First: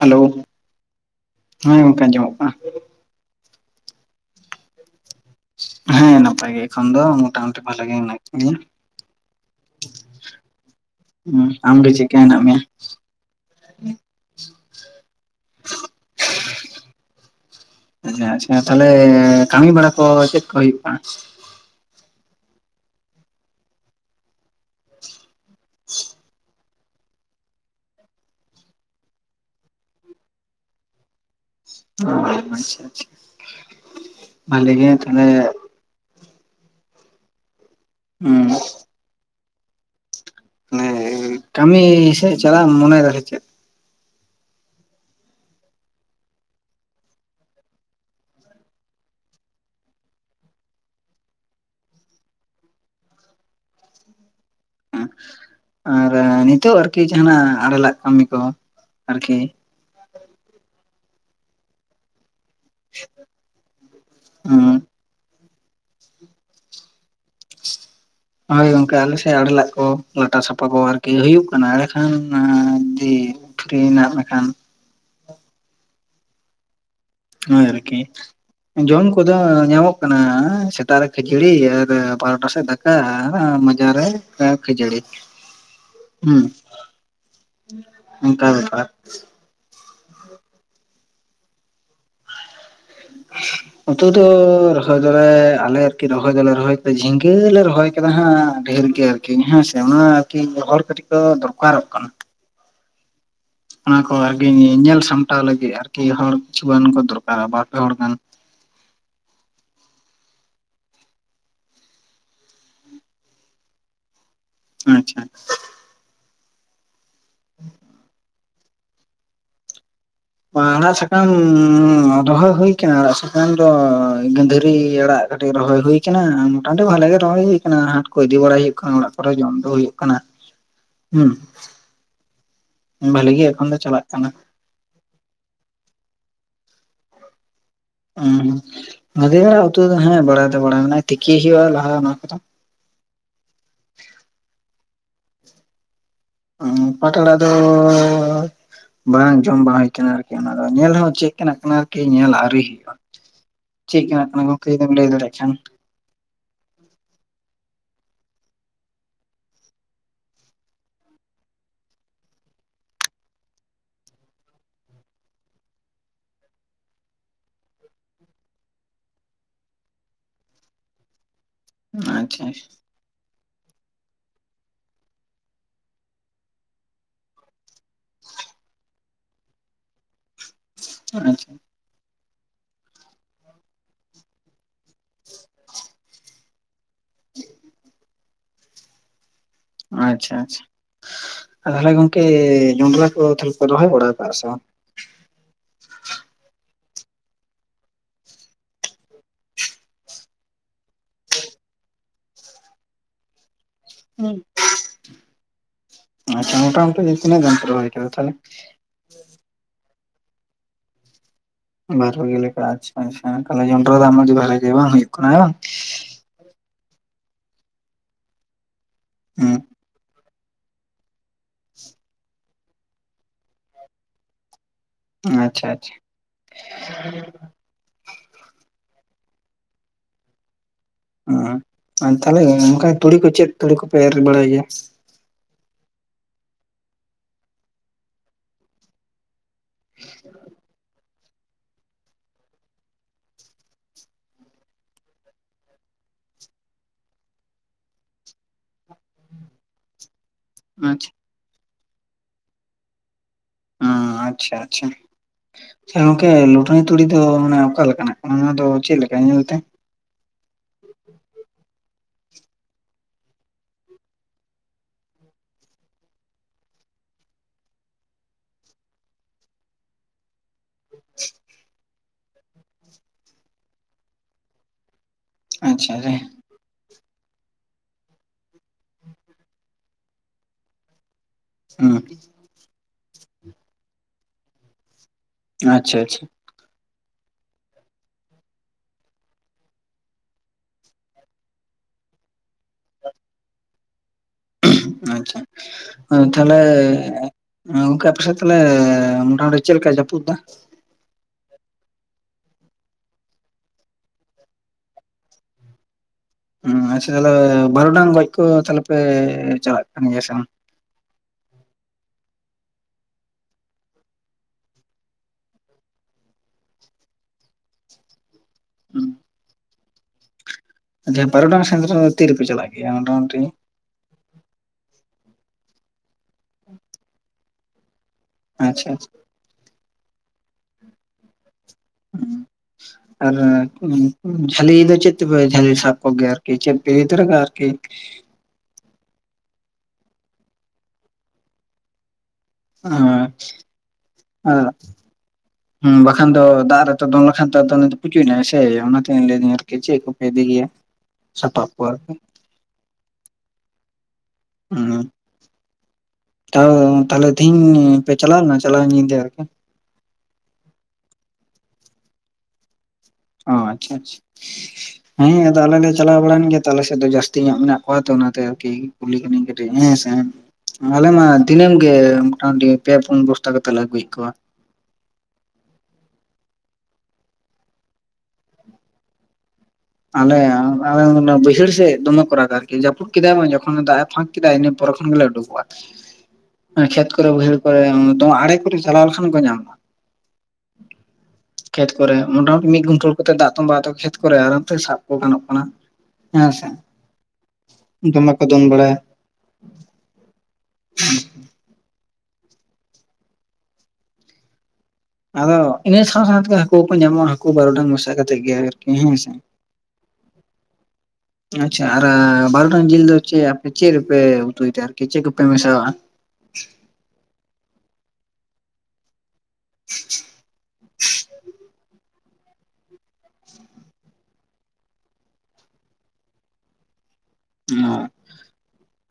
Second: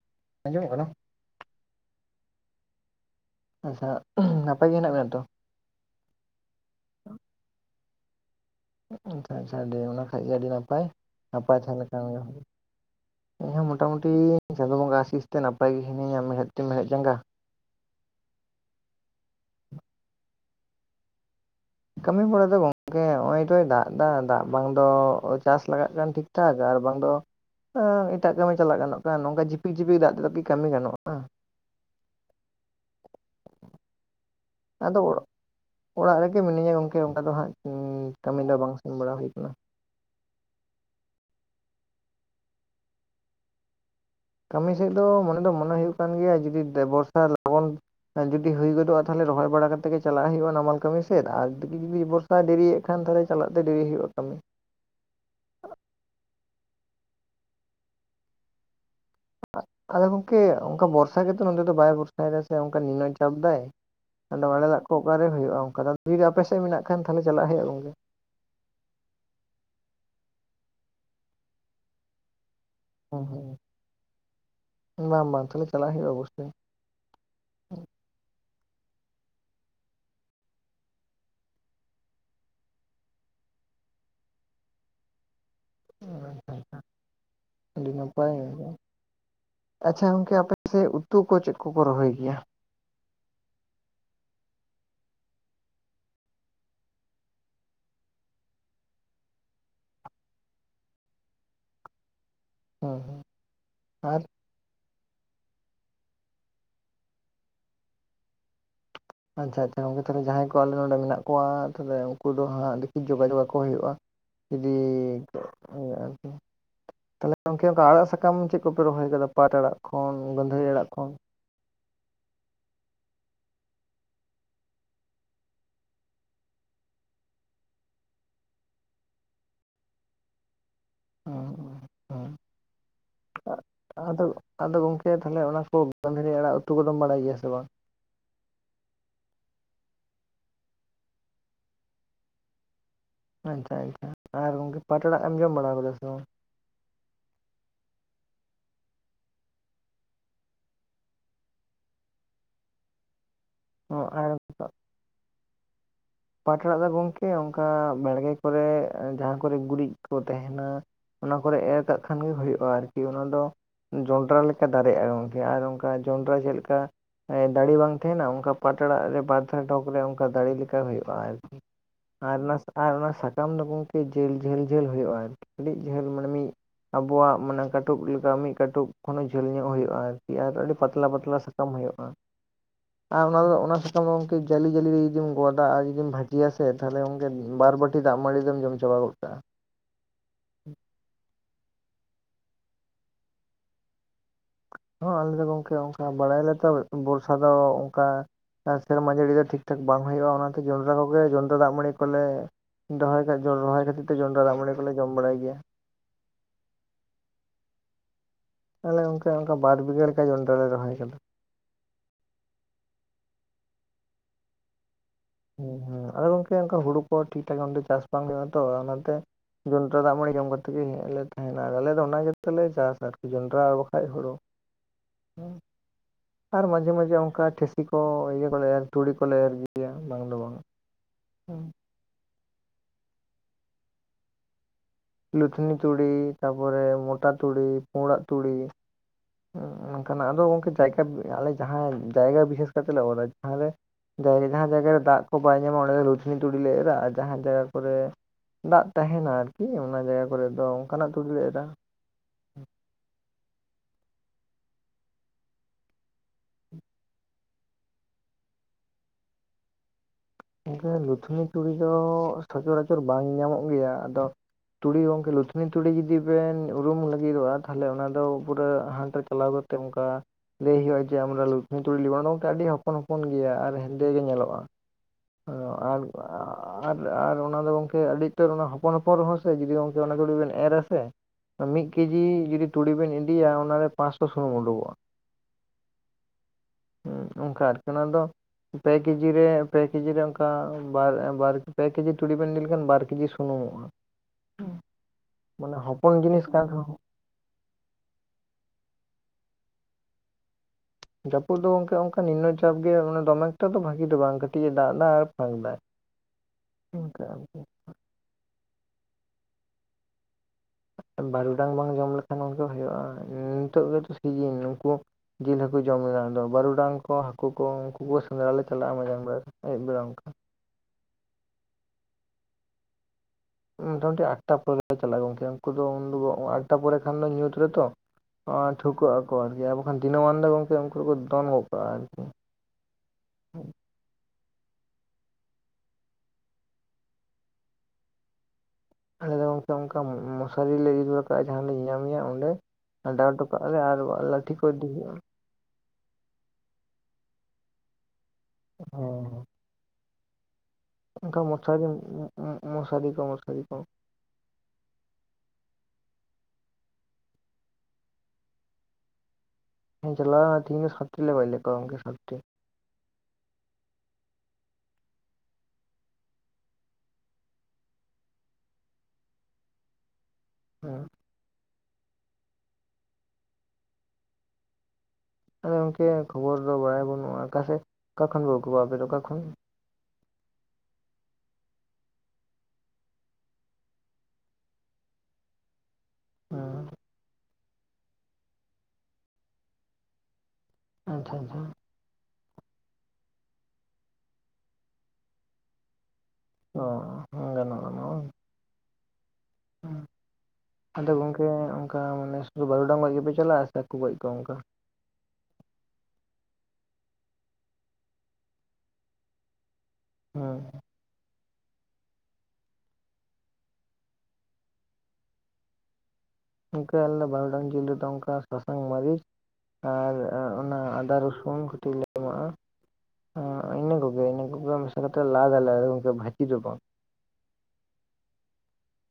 Hello, ᱟᱸᱡᱚᱢᱚᱜ ᱠᱟᱱᱟ? ᱦᱮᱸ ᱜᱚᱝᱠᱮ ᱟᱸᱡᱚᱢᱚᱜ ᱠᱟᱱᱟ? ᱟᱪᱪᱷᱟ, ᱱᱟᱯᱟᱭ ᱜᱮ ᱦᱮᱱᱟᱜ ᱵᱮᱱᱟ ᱛᱚ? ᱦᱮᱸ ᱱᱟᱯᱟᱭ ᱜᱮ ᱮᱠᱷᱚᱱ ᱫᱚ ᱢᱚᱴᱟᱢᱩᱴᱤ ᱵᱷᱟᱞᱮ ᱜᱮ ᱦᱮᱱᱟᱜ ᱞᱤᱧᱟ᱾ ᱟᱪᱪᱷᱟ ᱟᱪᱪᱷᱟ, ᱟᱹᱰᱤ ᱚᱱᱟ ᱠᱷᱟᱡ ᱜᱮ ᱟᱹᱰᱤ ᱱᱟᱯᱟᱭ ᱦᱩᱸ ᱱᱟᱯᱟᱭ ᱛᱟᱦᱮᱸᱱ ᱟᱢᱜᱮ ᱞᱮᱠᱷᱟᱱ ᱪᱮᱫᱠᱟ ᱜᱮ ᱦᱮᱱᱟᱜ ᱢᱮᱭᱟ [unintelligible] ᱤᱧᱦᱚᱸ ᱢᱚᱴᱟᱢᱩᱴᱤ ᱪᱟᱸᱫᱳ ᱵᱚᱸᱜᱟ ᱟᱥᱤᱥ ᱛᱮ ᱱᱟᱯᱟᱭ ᱜᱮ ᱦᱤᱱᱟᱧᱟ ᱢᱮᱬᱦᱮᱫ ᱛᱤ ᱢᱮᱲᱦᱮᱫ ᱡᱟᱸᱜᱟ᱾ ᱟᱪᱪᱷᱟ ᱟᱪᱪᱷᱟ ᱛᱟᱦᱞᱮ ᱠᱟᱹᱢᱤ ᱵᱟᱲᱟ ᱠᱚ ᱪᱮᱫ ᱠᱚ ᱦᱩᱭᱩᱜ ᱠᱟᱱᱟ? ᱠᱟᱹᱢᱤ ᱵᱟᱲᱟ ᱫᱚ ᱜᱚᱝᱠᱮ ᱦᱚᱸᱜ-ᱚᱭ ᱫᱚᱭ ᱫᱟᱜ ᱫᱟ, ᱫᱟᱜ ᱵᱟᱝ ᱫᱚ ᱪᱟᱥ ᱞᱟᱜᱟᱜ ᱠᱟᱱ ᱴᱷᱤᱠᱼᱼ ᱴᱷᱟᱠ ᱟᱨ ᱵᱟᱝ ᱫᱚ ᱮᱴᱟᱜ ᱠᱟᱹᱢᱤ ᱪᱟᱞᱟᱜ ᱜᱟᱱᱚᱜ ᱠᱟᱱ ᱱᱚᱝᱠᱟ ᱡᱤᱯᱤᱠ ᱡᱤᱯᱤᱠ ᱫᱟᱜ ᱛᱮᱫᱚ ᱠᱤ ᱠᱟᱹᱢᱤ ᱜᱟᱱᱚᱜᱼᱟ᱾ ᱚᱸᱻ ᱟᱪᱪᱷᱟ ᱟᱪᱪᱷᱟ, ᱵᱷᱟᱞᱮ ᱜᱮ ᱟᱫᱚ ᱛᱟᱦᱞᱮ ᱚᱲᱟᱜ ᱨᱮᱜᱮ ᱢᱤᱱᱟᱹᱧᱟ ᱜᱚᱝᱠᱮ ᱚᱱᱠᱟ ᱫᱚ ᱦᱟᱸᱜ ᱠᱟᱹᱢᱤ ᱦᱩᱸ ᱫᱚ ᱵᱟᱝ ᱥᱮᱱ ᱵᱟᱲᱟ ᱦᱩᱭᱩᱜ ᱠᱟᱱᱟ᱾ ᱢᱟᱱᱮ ᱠᱟᱹᱢᱤ ᱥᱮᱫ ᱪᱟᱞᱟᱜ ᱮᱢ ᱢᱚᱱᱮᱭ ᱫᱟ ᱪᱮᱫ? ᱠᱟᱹᱢᱤ ᱥᱮᱫ ᱫᱚ ᱢᱚᱱᱮ ᱫᱚ ᱢᱚᱱᱮ ᱦᱩᱭᱩᱜ ᱠᱟᱱ ᱜᱮᱭᱟ ᱡᱩᱫᱤ ᱵᱮᱵᱚᱥᱛᱟ [unintelligible] ᱡᱩᱫᱤ ᱦᱩᱭ ᱜᱚᱫᱚᱜᱼᱟ ᱛᱟᱦᱞᱮ ᱨᱚᱦᱚᱭ ᱵᱟᱲᱟ ᱠᱟᱛᱮᱜ ᱜᱮ ᱪᱟᱞᱟᱜ ᱦᱩᱭᱩᱜᱼᱟ ᱱᱟᱢᱟᱞ ᱠᱟᱹᱢᱤ ᱥᱮᱫ [unintelligible] ᱵᱚᱨᱼᱼ ᱥᱟ ᱫᱤᱨᱤᱭᱮᱫ ᱠᱷᱟᱱ ᱛᱟᱦᱞᱮ ᱪᱟᱞᱟᱜ ᱛᱮ ᱫᱮᱨᱤ ᱦᱩᱭᱩᱜᱼᱟ ᱠᱟᱹᱢᱤ᱾ ᱟᱨ ᱱᱤᱛᱳᱜ ᱟᱨᱠᱤ ᱡᱟᱦᱟᱱᱟᱜ ᱟᱲᱮ ᱞᱟᱜ ᱠᱟᱹᱢᱤ ᱠᱚ ᱟᱨᱠᱤ? ᱟᱫᱚ ᱜᱚᱝᱠᱮ ᱚᱱᱠᱟ ᱵᱚᱨᱥᱟ ᱜᱮᱛᱚ ᱱᱚᱰᱮ ᱫᱚ ᱵᱟᱭ ᱵᱚᱨᱥᱟᱭ ᱦᱨᱮᱥᱮ ᱚᱱᱠᱟ ᱱᱤᱱᱱᱚ ᱪᱟᱯ ᱫᱟᱭ ᱟᱫᱚ ᱦᱩᱸ ᱟᱲᱮ ᱞᱟᱜ ᱠᱚ ᱚᱠᱟᱨᱮ ᱦᱩᱭᱩᱜᱼᱟ ᱚᱱᱠᱟ ᱨᱮ [unintelligible] ᱟᱯᱮ ᱥᱮᱫ ᱢᱮᱱᱟᱜ ᱠᱷᱟᱱ ᱛᱟᱦᱞᱮ ᱪᱟᱞᱟᱜ ᱦᱩᱭᱩᱜᱼᱟ ᱜᱚᱢᱠᱮ᱾ ᱦᱳᱭ ᱜᱚᱝᱠᱮ ᱟᱞᱮᱥᱮᱫ ᱟᱲᱮ ᱞᱟᱜ ᱠᱚ ᱞᱟᱴᱟ ᱥᱟᱯᱷᱟ ᱠᱚ ᱟᱨᱠᱤ ᱦᱩᱭᱩᱜ ᱠᱟᱱᱟ ᱮᱸᱰᱮᱠᱷᱟᱱ ᱡᱩᱫᱤ ᱦᱩᱸ ᱯᱨᱤ ᱢᱮᱱᱟᱜ ᱢᱮᱠᱷᱟᱱ᱾ ᱵᱟᱝ ᱵᱟᱝ ᱛᱚᱦᱞᱮ ᱪᱟᱞᱟᱜ ᱦᱩᱭᱩᱜᱼᱟ ᱚᱵᱚᱥᱥᱳᱭ᱾ ᱦᱳᱭ ᱟᱨᱠᱤ᱾ ᱡᱚᱢ ᱠᱚᱫᱚ ᱧᱟᱢᱚᱜ ᱠᱟᱱᱟ ᱥᱮᱛᱟᱜ ᱨᱮ ᱠᱷᱟᱹᱡᱟᱹᱲᱤ ᱟᱨ ᱵᱟᱨᱚᱴᱟ ᱥᱮᱫ ᱫᱟᱠᱟ᱾ ᱢᱟᱡᱟᱱ ᱨᱮ ᱠᱷᱟᱹᱡᱟᱹᱲᱤ᱾ ᱦᱩᱸ ᱟᱹᱰᱤ [inaudible] ᱱᱟᱯᱟᱭ ᱚᱝᱠᱟ ᱵᱮᱯᱟᱨ᱾ ᱟᱪᱪᱷᱟ ᱜᱚᱝᱠᱮ ᱟᱯᱮᱥᱮᱫ ᱩᱛᱩ ᱠᱚ ᱪᱮᱫ ᱠᱚᱠᱚ ᱨᱚᱦᱚᱭ ᱜᱮᱭᱟ? [inaudible] ᱩᱛᱩ ᱫᱚ ᱨᱚᱦᱚᱭ ᱫᱚᱞᱮ ᱟᱞᱮ ᱟᱨᱠᱤ ᱨᱚᱦᱚᱭ ᱫᱚᱞᱮ ᱨᱚᱦᱚᱭ ᱠᱟᱫᱟ ᱡᱷᱤᱸᱜᱟᱹ ᱞᱮ ᱨᱚᱦᱚᱭ ᱠᱟᱫᱟ ᱦᱟᱸᱜ ᱰᱷᱮᱨ ᱜᱮ ᱟᱨᱼᱼ ᱠᱤ ᱦᱮᱸᱥᱮ, ᱚᱱᱟ ᱟᱠᱷᱨᱤᱧ ᱦᱚᱲ ᱠᱟᱹᱴᱤᱡ ᱠᱚ ᱫᱚᱨᱠᱟᱨᱚᱜ ᱠᱟᱱᱟ᱾ ᱦᱳᱭ ᱦᱳᱭ ᱚᱱᱟ ᱠᱚ ᱟᱨᱠᱤ ᱧᱮᱞ ᱥᱟᱢᱴᱟᱣ ᱞᱟᱹᱜᱤᱫ ᱟᱨᱠᱤ ᱦᱚᱲ ᱠᱤᱪᱷᱩ ᱜᱟᱱ ᱠᱚ ᱫᱚᱨᱠᱟᱨᱟ ᱵᱟᱨᱯᱮ ᱦᱚᱲ ᱜᱟᱱ᱾ ᱟᱪᱪᱷᱟ ᱟᱪᱪᱷᱟ, ᱜᱚᱝᱠᱮ ᱛᱟᱦᱚᱞᱮ ᱡᱟᱦᱟᱸᱭ ᱠᱚ ᱟᱞᱮ ᱱᱚᱰᱮ ᱢᱮᱱᱟᱜ ᱠᱚᱣᱟ ᱛᱚᱵᱮ ᱩᱱᱠᱩ ᱫᱚ ᱦᱟᱸᱜ ᱫᱮᱠᱷᱤ ᱡᱳᱜᱟᱡᱚᱜ ᱟᱠᱚ ᱦᱩᱭᱩᱜᱼᱟ᱾ [inaudible] ᱡᱩᱫᱤ ᱟᱪᱪᱷᱟ [unintelligible] ᱟᱨᱠᱤ ᱛᱟᱦᱚᱞᱮ ᱜᱚᱝᱠᱮ ᱚᱱᱠᱟ ᱟᱲᱟᱜ ᱥᱟᱠᱟᱢ ᱪᱮᱫ ᱠᱚᱯᱮ ᱨᱚᱦᱚᱭ ᱟᱠᱟᱫᱟ ᱯᱟᱴ ᱟᱲᱟᱜ ᱠᱷᱚᱱ ᱜᱟᱹᱫᱷᱟᱹᱨᱤ ᱟᱲᱟᱜ [unintelligible] ᱠᱷᱚᱱ ᱥᱟᱠᱟᱢ ᱨᱚᱦᱚᱭ ᱦᱩᱭ ᱟᱠᱟᱱᱟ ᱟᱲᱟᱜ ᱥᱟᱠᱟᱢ ᱫᱚ ᱜᱟᱺᱫᱷᱟᱹᱨᱤ ᱟᱲᱟᱜ ᱠᱟᱹᱴᱤᱡ ᱨᱚᱦᱚᱭ ᱦᱩᱭ ᱠᱟᱱᱟ ᱾ ᱟᱰᱮ ᱵᱷᱟᱞᱮ ᱜᱮ ᱨᱚᱦᱚᱭ ᱦᱩᱭ ᱠᱟᱱᱟ ᱦᱟᱴ ᱠᱚ ᱤᱫᱤ ᱵᱟᱲᱟᱭ ᱦᱩᱭᱩᱜ ᱠᱟᱱᱟ ᱚᱲᱟᱜ ᱠᱚᱨᱮ ᱡᱚᱢ ᱫᱚ ᱦᱩᱭᱩᱜ ᱠᱟᱱᱟ ᱾ ᱦᱩᱸ ᱵᱷᱟᱞᱤ ᱜᱮ ᱮᱠᱷᱚᱱ ᱫᱚ ᱪᱟᱞᱟᱜ ᱟᱫᱚ ᱠᱟᱱᱟ ᱟᱫᱚ ᱜᱚᱝᱠᱮ ᱛᱟᱦᱚᱞᱮ ᱚᱱᱟ ᱠᱚ ᱜᱟᱺᱫᱷᱟᱹᱨᱤ ᱟᱲᱟᱜ ᱩᱛᱩ ᱠᱚᱫᱚᱢ ᱵᱟᱲᱟᱭ ᱜᱮᱭᱟ ᱥᱮ ᱵᱟᱝ? ᱦᱩᱸ ᱦᱩᱸ [unintelligible] ᱩᱛᱩ ᱫᱚ ᱦᱮᱸ ᱵᱟᱲᱟᱭ ᱫᱚ ᱵᱟᱲᱟᱭ ᱢᱮᱱᱟᱜ, ᱛᱤᱠᱤᱭ ᱦᱩᱭᱩᱜᱼᱟ ᱞᱟᱦᱟ ᱚᱱᱟ ᱠᱚᱫᱚ ᱟᱪᱪᱷᱟ ᱟᱪᱪᱷᱟ, ᱟᱨ ᱜᱚᱝᱠᱮ ᱯᱟᱴ ᱟᱲᱟᱜ ᱮᱢ ᱡᱚᱢ ᱵᱟᱲᱟᱣ ᱠᱟᱫᱟ ᱥᱮ ᱵᱟᱝ? ᱦᱩᱸ ᱯᱟᱴ ᱟᱲᱟ ᱫᱚᱻ ᱵᱟᱝ ᱡᱚᱢ ᱵᱟᱝ ᱦᱩᱭ ᱟᱠᱟᱱᱟ ᱟᱨᱠᱤ ᱚᱱᱟ ᱫᱚ ᱧᱮᱞ ᱦᱚᱸ ᱪᱮᱫ ᱞᱮᱠᱟᱱᱟᱜ ᱠᱟᱱᱟ ᱟᱨᱠᱤ ᱧᱮᱞ ᱟᱹᱣᱨᱤ ᱦᱩᱭᱩᱜᱼᱟ ᱾ ᱚ ᱪᱮᱫ ᱠᱟᱱᱟᱜ ᱟᱨ ᱠᱟᱱᱟ ᱜᱚᱝᱠᱮ ᱡᱩᱫᱤᱢ ᱞᱟᱹᱭ ᱫᱟᱲᱮᱭᱟᱜ ᱠᱷᱟᱱ ᱯᱟᱴ ᱟᱲᱟ ᱫᱚ ᱜᱚᱝᱠᱮ ᱚᱱᱠᱟ ᱵᱟᱲᱜᱮ ᱠᱚᱨᱮ ᱡᱟᱦᱟᱸ ᱠᱚᱨᱮ ᱜᱩᱨᱤᱡ ᱠᱚ ᱛᱟᱦᱮᱸᱱᱟ ᱾ ᱚᱱᱟ ᱠᱚᱨᱮ ᱮᱨ ᱠᱟᱜ ᱠᱷᱟᱱ ᱜᱮ ᱦᱩᱭᱩᱜᱼᱟ ᱟᱨᱠᱤ ᱚᱱᱟ ᱫᱚ ᱡᱚᱸᱰᱨᱟ ᱞᱮᱠᱟ ᱫᱟᱨᱮᱜᱼᱟ ᱜᱚᱝᱠᱮ ᱟᱨ ᱚᱱᱠᱟ ᱡᱚᱸᱰᱨᱟ ᱪᱮᱫ ᱞᱮᱠᱟ ᱫᱟᱲᱤ ᱵᱟᱝ ᱛᱟᱦᱮᱱᱟ ᱚᱱᱠᱟ ᱯᱟᱴ ᱟᱲᱟᱜ ᱨᱮ ᱵᱟᱫᱷᱟ ᱰᱚᱜᱽ ᱨᱮ ᱚᱱᱠᱟ ᱫᱟᱲᱮ ᱞᱮᱠᱟ ᱦᱩᱭᱩᱜᱼᱟ ᱾ ᱟᱨ ᱟᱪᱪᱷᱟ ᱟᱪᱪᱷᱟ ᱟᱨ ᱚᱱᱟ ᱥᱟ ᱥᱟᱠᱟᱢ ᱫᱚ ᱜᱚᱝᱠᱮ ᱡᱷᱟᱹᱞ ᱡᱷᱟᱹᱞ ᱡᱷᱟᱹᱞ ᱦᱳᱭᱳᱜᱼᱟ ᱟᱨ ᱠᱟᱹᱴᱤᱡ ᱡᱷᱟᱹᱞ ᱢᱟᱱᱮ ᱢᱤᱫ ᱟᱵᱚᱣᱟᱜ ᱢᱟᱱᱮ ᱠᱟᱹᱴᱩᱵ ᱞᱮᱠᱟ ᱢᱤᱜ ᱠᱟᱹᱴᱩᱵ ᱠᱷᱚᱱ ᱦᱚᱸ ᱡᱷᱟᱹᱞ ᱧᱚᱜ ᱦᱩᱭᱩᱜᱼᱟ ᱟᱨᱠᱤ᱾ ᱟᱹᱰᱤ ᱯᱟᱛᱞᱟ ᱯᱟᱛᱞᱟ ᱟᱪᱪᱷᱟ ᱥᱟᱠᱟᱢ ᱦᱳᱭᱳᱜᱼᱟ᱾ ᱟᱨ ᱚᱱᱟᱫᱚ ᱚᱱᱟ ᱜᱚᱝᱠᱮ ᱡᱟᱹᱞᱤ ᱡᱟᱹᱞᱤ ᱨᱮ ᱡᱩᱫᱤᱢ ᱜᱚᱫᱟ ᱟᱨ ᱡᱩᱫᱤᱢ ᱵᱷᱟᱹᱡᱤᱭᱟ ᱥᱮ ᱛᱟᱦᱚᱞᱮ ᱜᱚᱝᱠᱮ ᱵᱟᱨ ᱵᱟᱹᱴᱤ ᱫᱟᱜ ᱢᱟᱲᱤ ᱫᱚᱢ ᱡᱚᱢ ᱪᱟᱵᱟ ᱜᱚᱜ ᱠᱟᱜᱼᱟ ᱾ ᱟᱪᱪᱷᱟ ᱟᱪᱪᱷᱟ ᱾ ᱛᱟᱦᱚᱞᱮ ᱜᱚᱝᱠᱮ ᱡᱚᱸᱰᱽᱨᱟ ᱠᱚ ᱛᱟᱦᱚᱞᱮ ᱯᱮ ᱨᱚᱦᱚᱭ ᱵᱟᱲᱟ ᱟᱠᱟᱜᱼᱟ ᱥᱮ ᱵᱟᱝ? ᱦᱮ ᱟᱞᱮ ᱫᱚ ᱜᱚᱝᱠᱮ ᱚᱱᱠᱟ ᱵᱟᱲᱟᱭᱟᱞᱮ ᱛᱚ ᱵᱚᱨᱥᱟ ᱫᱚ ᱚᱱᱠᱟ, ᱟᱨ ᱥᱮᱨᱢᱟ ᱡᱟᱹᱲᱤ ᱫᱚ ᱴᱷᱤᱠ ᱴᱷᱟᱠ ᱵᱟᱝ ᱦᱩᱭᱩᱜᱼᱟ, ᱚᱱᱟᱛᱮ ᱡᱚᱸᱰᱽᱨᱟ ᱠᱚᱜᱮ ᱡᱚᱸᱰᱽᱨᱟ ᱫᱟᱜ ᱢᱟᱹᱲᱤ ᱠᱚᱞᱮ [unintelligible] ᱨᱚᱦᱚᱭ ᱠᱷᱟᱹᱛᱤᱨ ᱛᱮ ᱡᱚᱸᱰᱽᱨᱟ ᱫᱟᱜ ᱢᱟᱲᱤ ᱠᱚᱞᱮ ᱡᱚᱢ ᱵᱟᱲᱟᱭ ᱜᱮᱭᱟ ᱾ ᱟᱪᱪᱷᱟ ᱾ ᱢᱳᱴᱟᱢᱩᱴᱤ ᱛᱤᱱᱟᱹᱜ ᱜᱟᱱ ᱯᱮ ᱨᱚᱦᱚᱭ ᱠᱟᱫᱟ ᱛᱟᱦᱚᱞᱮ? ᱟᱞᱮ ᱜᱚᱝᱠᱮ ᱚᱱᱠᱟ ᱵᱟᱨ ᱵᱤᱜᱷᱟᱹ ᱞᱮᱠᱟ ᱡᱚᱸᱰᱽᱨᱟ ᱞᱮ ᱨᱚᱦᱚᱭ ᱟᱠᱟᱫᱟ ᱾ ᱵᱟᱨ ᱵᱤᱜᱷᱟ ᱞᱮᱠᱟ ᱟᱪᱪᱷᱟ ᱟᱪᱪᱷᱟ᱾ ᱛᱟᱦᱚᱞᱮ ᱡᱚᱸᱰᱽᱨᱟ ᱫᱚ ᱟᱭᱢᱟ ᱜᱮ ᱵᱷᱟᱹᱞᱤ ᱜᱮ ᱵᱟᱝ ᱦᱩᱭᱩᱜ? ᱠᱟᱱᱟ ᱵᱟᱝ? ᱦᱩᱸ ᱦᱩᱸ ᱟᱫᱚ ᱜᱚᱝᱠᱮ ᱚᱱᱠᱟ ᱦᱩᱲᱩ ᱠᱚ ᱴᱷᱤᱠ ᱴᱷᱟᱠ ᱛᱮ ᱪᱟᱥ ᱵᱟᱝ ᱦᱩᱭᱩᱜᱼᱟ ᱛᱚ ᱚᱱᱟᱛᱮ, ᱦᱮᱸ᱾ ᱡᱚᱸᱰᱨᱟ ᱫᱟᱜ ᱢᱟᱹᱲᱤ ᱡᱚᱢ ᱠᱟᱛᱜ ᱜᱮ ᱦᱮᱸ ᱞᱮ ᱛᱟᱦᱮᱱᱟ, ᱟᱞᱮ ᱫᱚ ᱚᱱᱟ ᱜᱮ ᱛᱟᱞᱮ ᱪᱟᱥ ᱟᱨᱠᱤ ᱡᱚᱸᱰᱨᱟ ᱟᱨ ᱵᱟᱠᱷᱟᱡ ᱦᱳᱲᱳ᱾ ᱟᱪᱪᱷᱟ ᱟᱪᱪᱷᱟ᱾ ᱟᱨ ᱢᱟᱡᱷᱮ ᱢᱟᱡᱷᱮ ᱚᱱᱠᱟ ᱴᱷᱮᱥᱤ ᱠᱚ ᱤᱭᱟᱹ ᱠᱚᱞᱮ ᱮᱨ ᱛᱩᱲᱤ ᱠᱚᱞᱮ ᱮᱨ ᱜᱮᱭᱟ ᱵᱟᱝ ᱫᱚ ᱵᱟᱝᱟ ᱦᱩᱸ ᱛᱟᱦᱚᱞᱮ ᱚᱱᱠᱟᱱ ᱛᱩᱲᱤ ᱠᱚ ᱪᱮᱫ ᱛᱩᱲᱤ ᱠᱚᱯᱮ ᱮᱨ ᱵᱟᱲᱟᱭ ᱜᱮᱭᱟ? ᱞᱩᱛᱷᱱᱤ ᱛᱩᱲᱤ ᱛᱟᱯᱚᱨᱮ ᱢᱚᱴᱟ ᱛᱩᱲᱤ ᱯᱩᱲᱟᱜ ᱛᱩᱲᱤ᱾ ᱦᱩᱸ ᱚᱱᱠᱟ ᱱᱟᱜ ᱟᱫᱚ ᱜᱚᱢᱠᱮ ᱡᱟᱭᱜᱟ ᱟᱞᱮ ᱡᱟᱦᱟᱸ ᱡᱟᱭᱜᱟ ᱵᱤᱥᱮᱥ ᱠᱟᱛᱮ ᱞᱮ ᱮᱨᱟ᱾ ᱡᱟᱦᱟᱸᱨᱮ ᱡᱟᱭᱨᱮ ᱡᱟᱦᱟᱸ ᱡᱟᱭᱜᱟ ᱨᱮ ᱫᱟᱜ ᱠᱚ ᱵᱟᱭ ᱧᱟᱢᱟ ᱚᱸᱰᱮ ᱫᱚ ᱞᱩᱛᱷᱱᱤ ᱛᱩᱲᱤ ᱞᱮ ᱮᱨᱟ᱾ ᱟᱨ ᱡᱟᱦᱟᱸ ᱡᱟᱭᱜᱟ ᱠᱚᱨᱮ ᱫᱟᱜ ᱛᱟᱦᱮᱱᱟ ᱟᱨᱠᱤ ᱚᱱᱟ ᱡᱟᱭᱜᱟ ᱠᱚᱨᱮ ᱫᱚ ᱚᱱᱠᱟ ᱟᱪᱪᱷᱟ ᱱᱟᱜ ᱛᱩᱲᱤ ᱞᱮ ᱮᱨᱟ᱾ ᱦᱩᱸ ᱟᱪᱪᱷᱟ ᱟᱪᱪᱷᱟ ᱾ ᱟᱪᱪᱷᱟ ᱜᱚᱝᱠᱮ ᱞᱩᱛᱷᱱᱤ ᱛᱩᱲᱤ ᱫᱚ ᱢᱟᱱᱮ ᱚᱠᱟ ᱞᱮᱠᱟᱱᱟᱜ ᱠᱟᱱᱟ ᱚᱱᱟ ᱫᱚ ᱪᱮᱜ ᱞᱮᱠᱟ ᱧᱮᱞ ᱛᱮ? ᱜᱚᱝᱠᱮ ᱞᱩᱛᱷᱱᱤ ᱛᱩᱲᱤ ᱫᱚ ᱥᱚᱪᱚᱨᱟᱪᱚᱨ ᱵᱟᱝ ᱧᱮᱞ ᱧᱟᱢᱚᱜ ᱜᱮᱭᱟ᱾ ᱟᱫᱚ ᱛᱩᱲᱤ ᱜᱚᱝᱠᱮ ᱞᱩᱛᱷᱱᱤ ᱛᱩᱲᱤ ᱡᱩᱫᱤ ᱵᱮᱱ ᱩᱨᱩᱢ ᱞᱟᱹᱜᱤᱫᱚᱜᱼᱟ, ᱛᱟᱦᱚᱞᱮ ᱚᱱᱟ ᱫᱚ ᱯᱩᱨᱟᱹ ᱦᱟᱴ ᱨᱮ ᱪᱟᱞᱟᱣ ᱠᱟᱛᱮ, ᱛᱮ ᱚᱝᱠᱟ, ᱞᱟᱹᱭ ᱦᱳᱭᱼᱟ ᱡᱮ ᱟᱢᱨᱟ ᱞᱩᱛᱷᱱᱤ ᱛᱩᱲᱤ ᱞᱤᱵᱚ, ᱚᱱᱮ ᱚᱱᱠᱟ ᱟᱹᱰᱤ ᱦᱚᱯᱚᱱ ᱦᱚᱯᱚᱱ ᱜᱮ ᱟᱨ ᱦᱮᱫᱮ ᱜᱮ ᱧᱮᱞᱚᱜᱼᱟ ᱾ ᱚ ᱟᱪᱪᱷᱟ ᱟᱨ ᱟᱪᱪᱷᱟ ᱟᱨ ᱟᱨ ᱚᱱᱟ ᱫᱚ ᱜᱚᱝᱠᱮ ᱟᱹᱰᱤ ᱩᱛᱟᱹᱨ ᱚᱱᱟ ᱦᱚᱯᱚᱱ ᱦᱚᱯᱚᱱ ᱨᱮᱦᱚᱸ ᱥᱮ ᱡᱩᱫᱤ ᱜᱚᱝᱠᱮ ᱚᱱᱟ ᱛᱩᱲᱤ ᱵᱮᱱ ᱮᱨᱟᱥᱮ, ᱢᱤᱜ ᱦᱩᱸ ᱠᱮᱡᱤ ᱡᱩᱫᱤ ᱛᱩᱲᱤ ᱵᱮᱱ ᱤᱫᱤᱭᱟ ᱚᱱᱟᱨᱮ ᱯᱟᱸᱥᱥᱚ ᱥᱩᱱᱩᱢ ᱩᱰᱩᱠᱚᱜᱼᱟ ᱾ ᱟᱪᱪᱷᱟ ᱟᱪᱪᱷᱟ ᱾ ᱦᱮᱸ ᱚᱱᱠᱟ ᱟᱨᱠᱤ ᱚᱱᱟ ᱫᱚ ᱯᱮ ᱠᱮᱡᱤ ᱨᱮ ᱯᱮ ᱠᱮᱡᱤ ᱨᱮ ᱚᱱᱠᱟ ᱵᱟᱨ, ᱵᱟᱨ ᱯᱮ ᱠᱮᱡᱤ ᱛᱩᱲᱤ ᱵᱮᱱ ᱤᱫᱤ ᱞᱮᱠᱷᱟᱱ ᱵᱟᱨ ᱠᱮᱡᱤ ᱥᱩᱱᱩᱢᱚᱜᱼᱟ᱾ ᱟᱪᱪᱷᱟ ᱢᱟᱱᱮ ᱦᱚᱯᱚᱱ ᱟᱫᱚ ᱡᱤᱱᱤᱥ ᱛᱟᱦᱟᱞᱮ ᱠᱟᱱ ᱨᱮᱦᱚᱸ ᱜᱚᱝᱠᱮ ᱟᱯᱮ ᱥᱮᱫ ᱛᱟᱦᱞᱮ ᱢᱚᱴᱟᱢᱩᱴᱤ ᱪᱮᱫ ᱞᱮᱠᱟᱭ ᱡᱟᱯᱩᱫ ᱫᱟ? ᱡᱟᱹᱯᱩᱜ ᱫᱚ ᱜᱚᱝᱠᱮ ᱚᱱᱠᱟ ᱱᱤᱢᱱᱚᱪᱟᱯ ᱜᱮ ᱫᱚᱢᱮ ᱮᱠᱴᱟ ᱫᱚ ᱵᱷᱟᱜᱤ ᱫᱚ ᱵᱟᱝ ᱠᱟᱹᱴᱤᱡ ᱮ ᱫᱟᱜ ᱮᱫᱟ ᱟᱨ ᱯᱷᱟᱸᱠ ᱫᱟ᱾ ᱟᱪᱪᱷᱟ ᱛᱟᱞᱦᱮ ᱵᱟᱨᱩᱰᱟᱝ ᱜᱚᱡᱽ ᱠᱚ ᱛᱟᱞᱦᱮ ᱯᱮ ᱪᱟᱞᱟᱜ ᱠᱟᱱ ᱜᱮᱭᱟ ᱥᱮ ᱵᱟᱝ? ᱵᱟᱨᱩᱰᱟᱝ ᱵᱟᱝ ᱡᱚᱢ ᱞᱮᱠᱷᱟᱱ ᱜᱚᱝᱠᱮ ᱦᱩᱭᱩᱜᱼᱟ, ᱱᱤᱛᱚᱜ ᱜᱮᱛᱚ ᱥᱤᱡᱤᱱ᱾ ᱱᱩᱠᱩ ᱡᱤᱞ ᱦᱟᱹᱠᱩ ᱡᱚᱢ ᱨᱮᱱᱟᱜ ᱫᱚ ᱵᱟᱹᱨᱩᱰᱟᱝ ᱠᱚ ᱦᱟᱹᱠᱩ ᱠᱚ, ᱩᱱᱠᱩ ᱠᱚ ᱥᱮᱸᱫᱽᱨᱟ ᱞᱮ ᱪᱟᱞᱟᱜᱼᱟ ᱢᱟᱡᱟᱱ ᱵᱮᱲᱟ ᱟᱭᱩᱵ ᱵᱮᱲᱟ ᱚᱱᱠᱟ ᱵᱟᱨᱩᱰᱟᱝ ᱥᱮᱸᱫᱽᱨᱟ ᱫᱚ ᱛᱤ ᱨᱮᱯᱮ ᱪᱟᱞᱟᱜ ᱜᱮᱭᱟ ᱢᱚᱴᱟᱢᱩᱴᱤ? ᱢᱳᱚᱴᱟᱢᱩᱴᱤ ᱟᱴᱴᱟ ᱯᱚᱨᱮ ᱪᱟᱞᱟᱜᱼᱟ ᱜᱚᱢᱠᱮ, ᱩᱱᱠᱩ ᱫᱚ ᱩᱱ ᱫᱚ ᱟᱴᱴᱟ ᱯᱚᱨᱮ ᱠᱷᱟᱱ ᱫᱚ ᱧᱩᱛ ᱨᱮᱛᱚ, ᱟᱪᱪᱷᱟ ᱴᱷᱟᱹᱠᱟᱹᱜ ᱟᱠᱚ ᱟᱨᱠᱤ ᱟᱨ ᱵᱟᱠᱷᱟᱱ ᱫᱤᱱᱟᱢᱟᱱ ᱫᱚ ᱜᱚᱝᱠᱮ ᱩᱱᱠᱩ ᱫᱚ ᱫᱚᱱ ᱜᱚᱜ ᱠᱟᱜᱼᱟ ᱟᱨᱠᱤ ᱦᱮᱸ᱾ ᱟᱨ ᱡᱷᱟᱹᱞᱤ ᱫᱚ ᱪᱮᱫ ᱛᱮᱯᱮ ᱡᱷᱟᱹᱞᱤ, ᱥᱟᱵ ᱠᱚᱜᱮᱭᱟ ᱟᱨᱠᱤ ᱪᱮᱫ ᱯᱮ ᱤᱫᱤ ᱛᱟᱨᱟ ᱠᱟᱜᱼᱟ ᱟᱨᱠᱤ᱾ ᱟᱞᱮ ᱫᱚ ᱜᱚᱝᱠᱮ ᱚᱱᱠᱟ ᱢᱚᱥᱟᱨᱤ ᱞᱮ ᱤᱫᱤ ᱛᱚᱨᱟ ᱠᱟᱜᱼᱟ, ᱡᱟᱦᱟᱸ ᱨᱮ ᱞᱮ ᱧᱮᱞ ᱧᱟᱢᱮᱭᱟ ᱚᱸᱰᱮ ᱟᱰᱟᱣ ᱟᱸ, ᱴᱚ ᱠᱟᱜᱼᱟ ᱞᱮ, ᱟᱨ ᱞᱟᱴᱷᱤ ᱠᱚ ᱟᱸ, ᱤᱫᱤ ᱦᱩᱭᱩᱜᱼᱟ᱾ ᱦᱩᱸ ᱵᱟᱠᱷᱟᱱ ᱫᱚ ᱫᱟᱜ ᱨᱮᱛᱚ ᱫᱚᱱ ᱞᱮᱠᱷᱟᱱ ᱫᱚ ᱯᱩᱪᱩᱭᱮᱱᱟᱭ ᱥᱮ ᱚᱱᱟᱛᱮᱧ ᱞᱟᱹᱭᱫᱟᱹᱧ ᱠᱮᱪᱮᱜ ᱠᱚᱯᱮ ᱤᱫᱤ ᱜᱮᱭᱟ ᱚᱱᱠᱟ ᱥᱟᱯᱟᱵ ᱠᱚ ᱢᱚᱥᱟᱨᱤ ᱟᱨᱠᱤ ᱢᱚᱥᱟᱨᱤ ᱠᱚ ᱢᱚᱥᱟᱨᱤ ᱠᱚ ᱩ ᱛᱟᱦᱞᱮ ᱛᱮᱦᱤᱧ ᱯᱮ ᱪᱟᱞᱟᱣᱱᱟ ᱪᱟᱞᱟᱣ ᱧᱤᱫᱟᱹ ᱟᱨᱠᱤ ᱪᱟᱞᱟᱜ ᱞᱮᱱᱟᱹᱧ ᱥᱟᱛᱴᱤ ᱞᱮ ᱜᱚᱡ ᱞᱮᱫ ᱠᱚᱣᱟ ᱠᱚᱢᱠᱮ ᱥᱟᱛᱴᱤ ᱚ ᱟᱪᱪᱷᱟ ᱟᱪᱪᱷᱟ ᱦᱮᱸ ᱟᱫᱚ ᱟᱞᱮ ᱞᱮ ᱪᱟᱞᱟᱣ ᱵᱟᱲᱟᱭᱮᱱ ᱜᱮᱭᱟ ᱛᱚ ᱟᱞᱮ ᱥᱮᱫ ᱫᱚ ᱡᱟᱹᱥᱛᱤ ᱧᱟᱜ ᱢᱮᱱᱟᱜ ᱠᱚᱣᱟ ᱛᱚ ᱚᱱᱟᱛᱮ ᱟᱨᱠᱤ ᱠᱩᱞᱤ ᱠᱟᱹᱱᱟᱹᱧ ᱠᱟᱹᱴᱤᱡ ᱦᱮᱸᱥᱮ ᱟᱞᱮ ᱢᱟ ᱫᱤᱱᱟᱹᱢ ᱜᱮ ᱢᱚᱴᱟᱢᱩᱴᱤ ᱯᱮ ᱯᱩᱱ ᱵᱚᱥᱛᱟ ᱠᱟ ᱠᱟᱛᱮᱛ ᱞᱮ ᱟᱹᱜᱩᱭᱮᱫ ᱠᱚᱣᱟ ᱛᱟᱦᱚᱞᱮ ᱜᱚᱝᱠᱮ ᱠᱷᱚᱵᱚᱨ ᱫᱚ ᱵᱟᱲᱟᱭ ᱵᱟᱹᱱᱩᱜᱼᱟ ᱚᱠᱟ ᱥᱮᱫ ᱚᱠᱟ ᱠᱷᱚᱱ ᱟᱹᱜᱩ ᱠᱚᱣᱟ ᱟᱯᱮ ᱫᱚ ᱚᱠᱟ ᱠᱷᱚᱱ ᱟᱞᱮ ᱵᱟᱹᱭᱦᱟᱹᱲ ᱥᱮᱮᱫ ᱫᱚᱢᱮ ᱠᱚᱨᱟᱟᱜᱟ ᱟᱨᱠᱤ ᱡᱟᱹᱯᱩᱫ ᱠᱮᱫᱟᱭ ᱵᱟᱝ ᱡᱚᱠᱷᱚᱱ ᱫᱟᱜ ᱮ ᱯᱷᱟᱸᱠ [inaudible] ᱤᱱᱟᱹ ᱯᱚᱨ ᱠᱷᱚᱱᱚᱱ ᱜᱮᱞᱮ ᱩᱰᱩᱠᱣᱟ ᱠᱷᱮᱛ ᱠᱚᱨᱮ ᱵᱟᱹᱭᱦᱟᱹᱲ ᱠᱚᱨᱮᱢ ᱟᱲᱮ ᱠᱚᱨᱮ ᱪᱟᱞᱟᱣ ᱞᱮᱠᱷᱟᱱ ᱠᱚ ᱧᱟᱢᱼᱟ [unintelligible] ᱠᱷᱮᱛ ᱠᱚᱨᱮ ᱢᱚᱴᱟᱢᱩᱴᱤ ᱢᱤᱫ ᱜᱷᱩᱱᱴᱟᱹᱲ ᱠᱟᱛᱮ ᱫᱟᱜ ᱛᱚᱸᱵᱟ ᱛᱚ ᱠᱷᱮᱛ ᱠᱚᱨᱮ ᱟᱨᱟᱢ ᱛᱮ ᱥᱟᱵ ᱠᱚ ᱜᱟᱱᱚᱜ ᱠᱟᱱᱟ ᱦᱮᱸ ᱥᱮ ᱫᱚᱢᱮ ᱠᱚ ᱫᱚᱱ ᱵᱟᱲᱟᱭᱟ ᱟᱫᱚ ᱜᱚᱝᱠᱮ ᱚᱱᱠᱟ ᱢᱟᱱᱮ ᱥᱩᱫᱩ ᱵᱟᱨᱩᱰᱟᱝ ᱜᱚᱡ ᱜᱮᱯᱮ ᱪᱟᱞᱟᱜᱼᱟ ᱥᱮ ᱦᱟᱹᱠᱩ ᱜᱚᱡ ᱠᱚᱣᱟ ᱚᱱᱠᱟ ᱟᱫᱚ ᱤᱱᱟᱹ ᱥᱟᱶ ᱥᱟᱶᱛᱮᱜ ᱦᱟᱹᱠᱩᱠᱚ ᱧᱟᱢᱚᱜᱼᱟ ᱦᱟᱹᱠᱩ ᱵᱟᱨᱩᱰᱟᱝ ᱢᱮᱥᱟ ᱠᱟᱛᱮᱜ ᱜᱮ ᱟᱨᱠᱤ ᱦᱮᱸ ᱥᱮ [unintelligible] ᱦᱮᱸ [unintelligible] ᱟᱪᱪᱷᱟ ᱟᱨ ᱵᱟᱨᱚᱴᱟᱝ ᱡᱤᱞ ᱫᱚ ᱦᱚᱮ ᱪᱮᱫ ᱨᱮᱯᱮ ᱩᱛᱩᱭᱮᱫᱟ ᱟᱨᱠᱤ ᱪᱮᱫ ᱠᱚᱯᱮ ᱢᱮᱥᱟᱟᱜᱼᱟ ᱚᱱᱟᱠᱟ ᱟᱞᱮ ᱵᱟᱨᱰᱟᱝ ᱡᱤᱞ ᱨᱮᱫᱚ ᱚᱱᱠᱟ ᱥᱟᱥᱟᱝ ᱢᱟᱹᱨᱤᱪ ᱟᱨ ᱚᱱᱟ ᱟᱫᱟ ᱨᱟᱹᱥᱩᱱ ᱠᱟᱹᱴᱤᱡ ᱞᱮ ᱮᱢᱟᱜᱼᱟ ᱤᱱᱟᱹ ᱠᱚᱜᱮ ᱤᱱᱟᱹ ᱠᱚᱜᱮ ᱢᱮᱥᱟ ᱠᱟ ᱠᱟᱛᱮᱛ ᱞᱟᱫ ᱟᱞᱮ ᱜᱚᱢᱠᱮ ᱵᱷᱟᱹᱡᱤ ᱫᱚ ᱵᱟᱝ [unintelligible]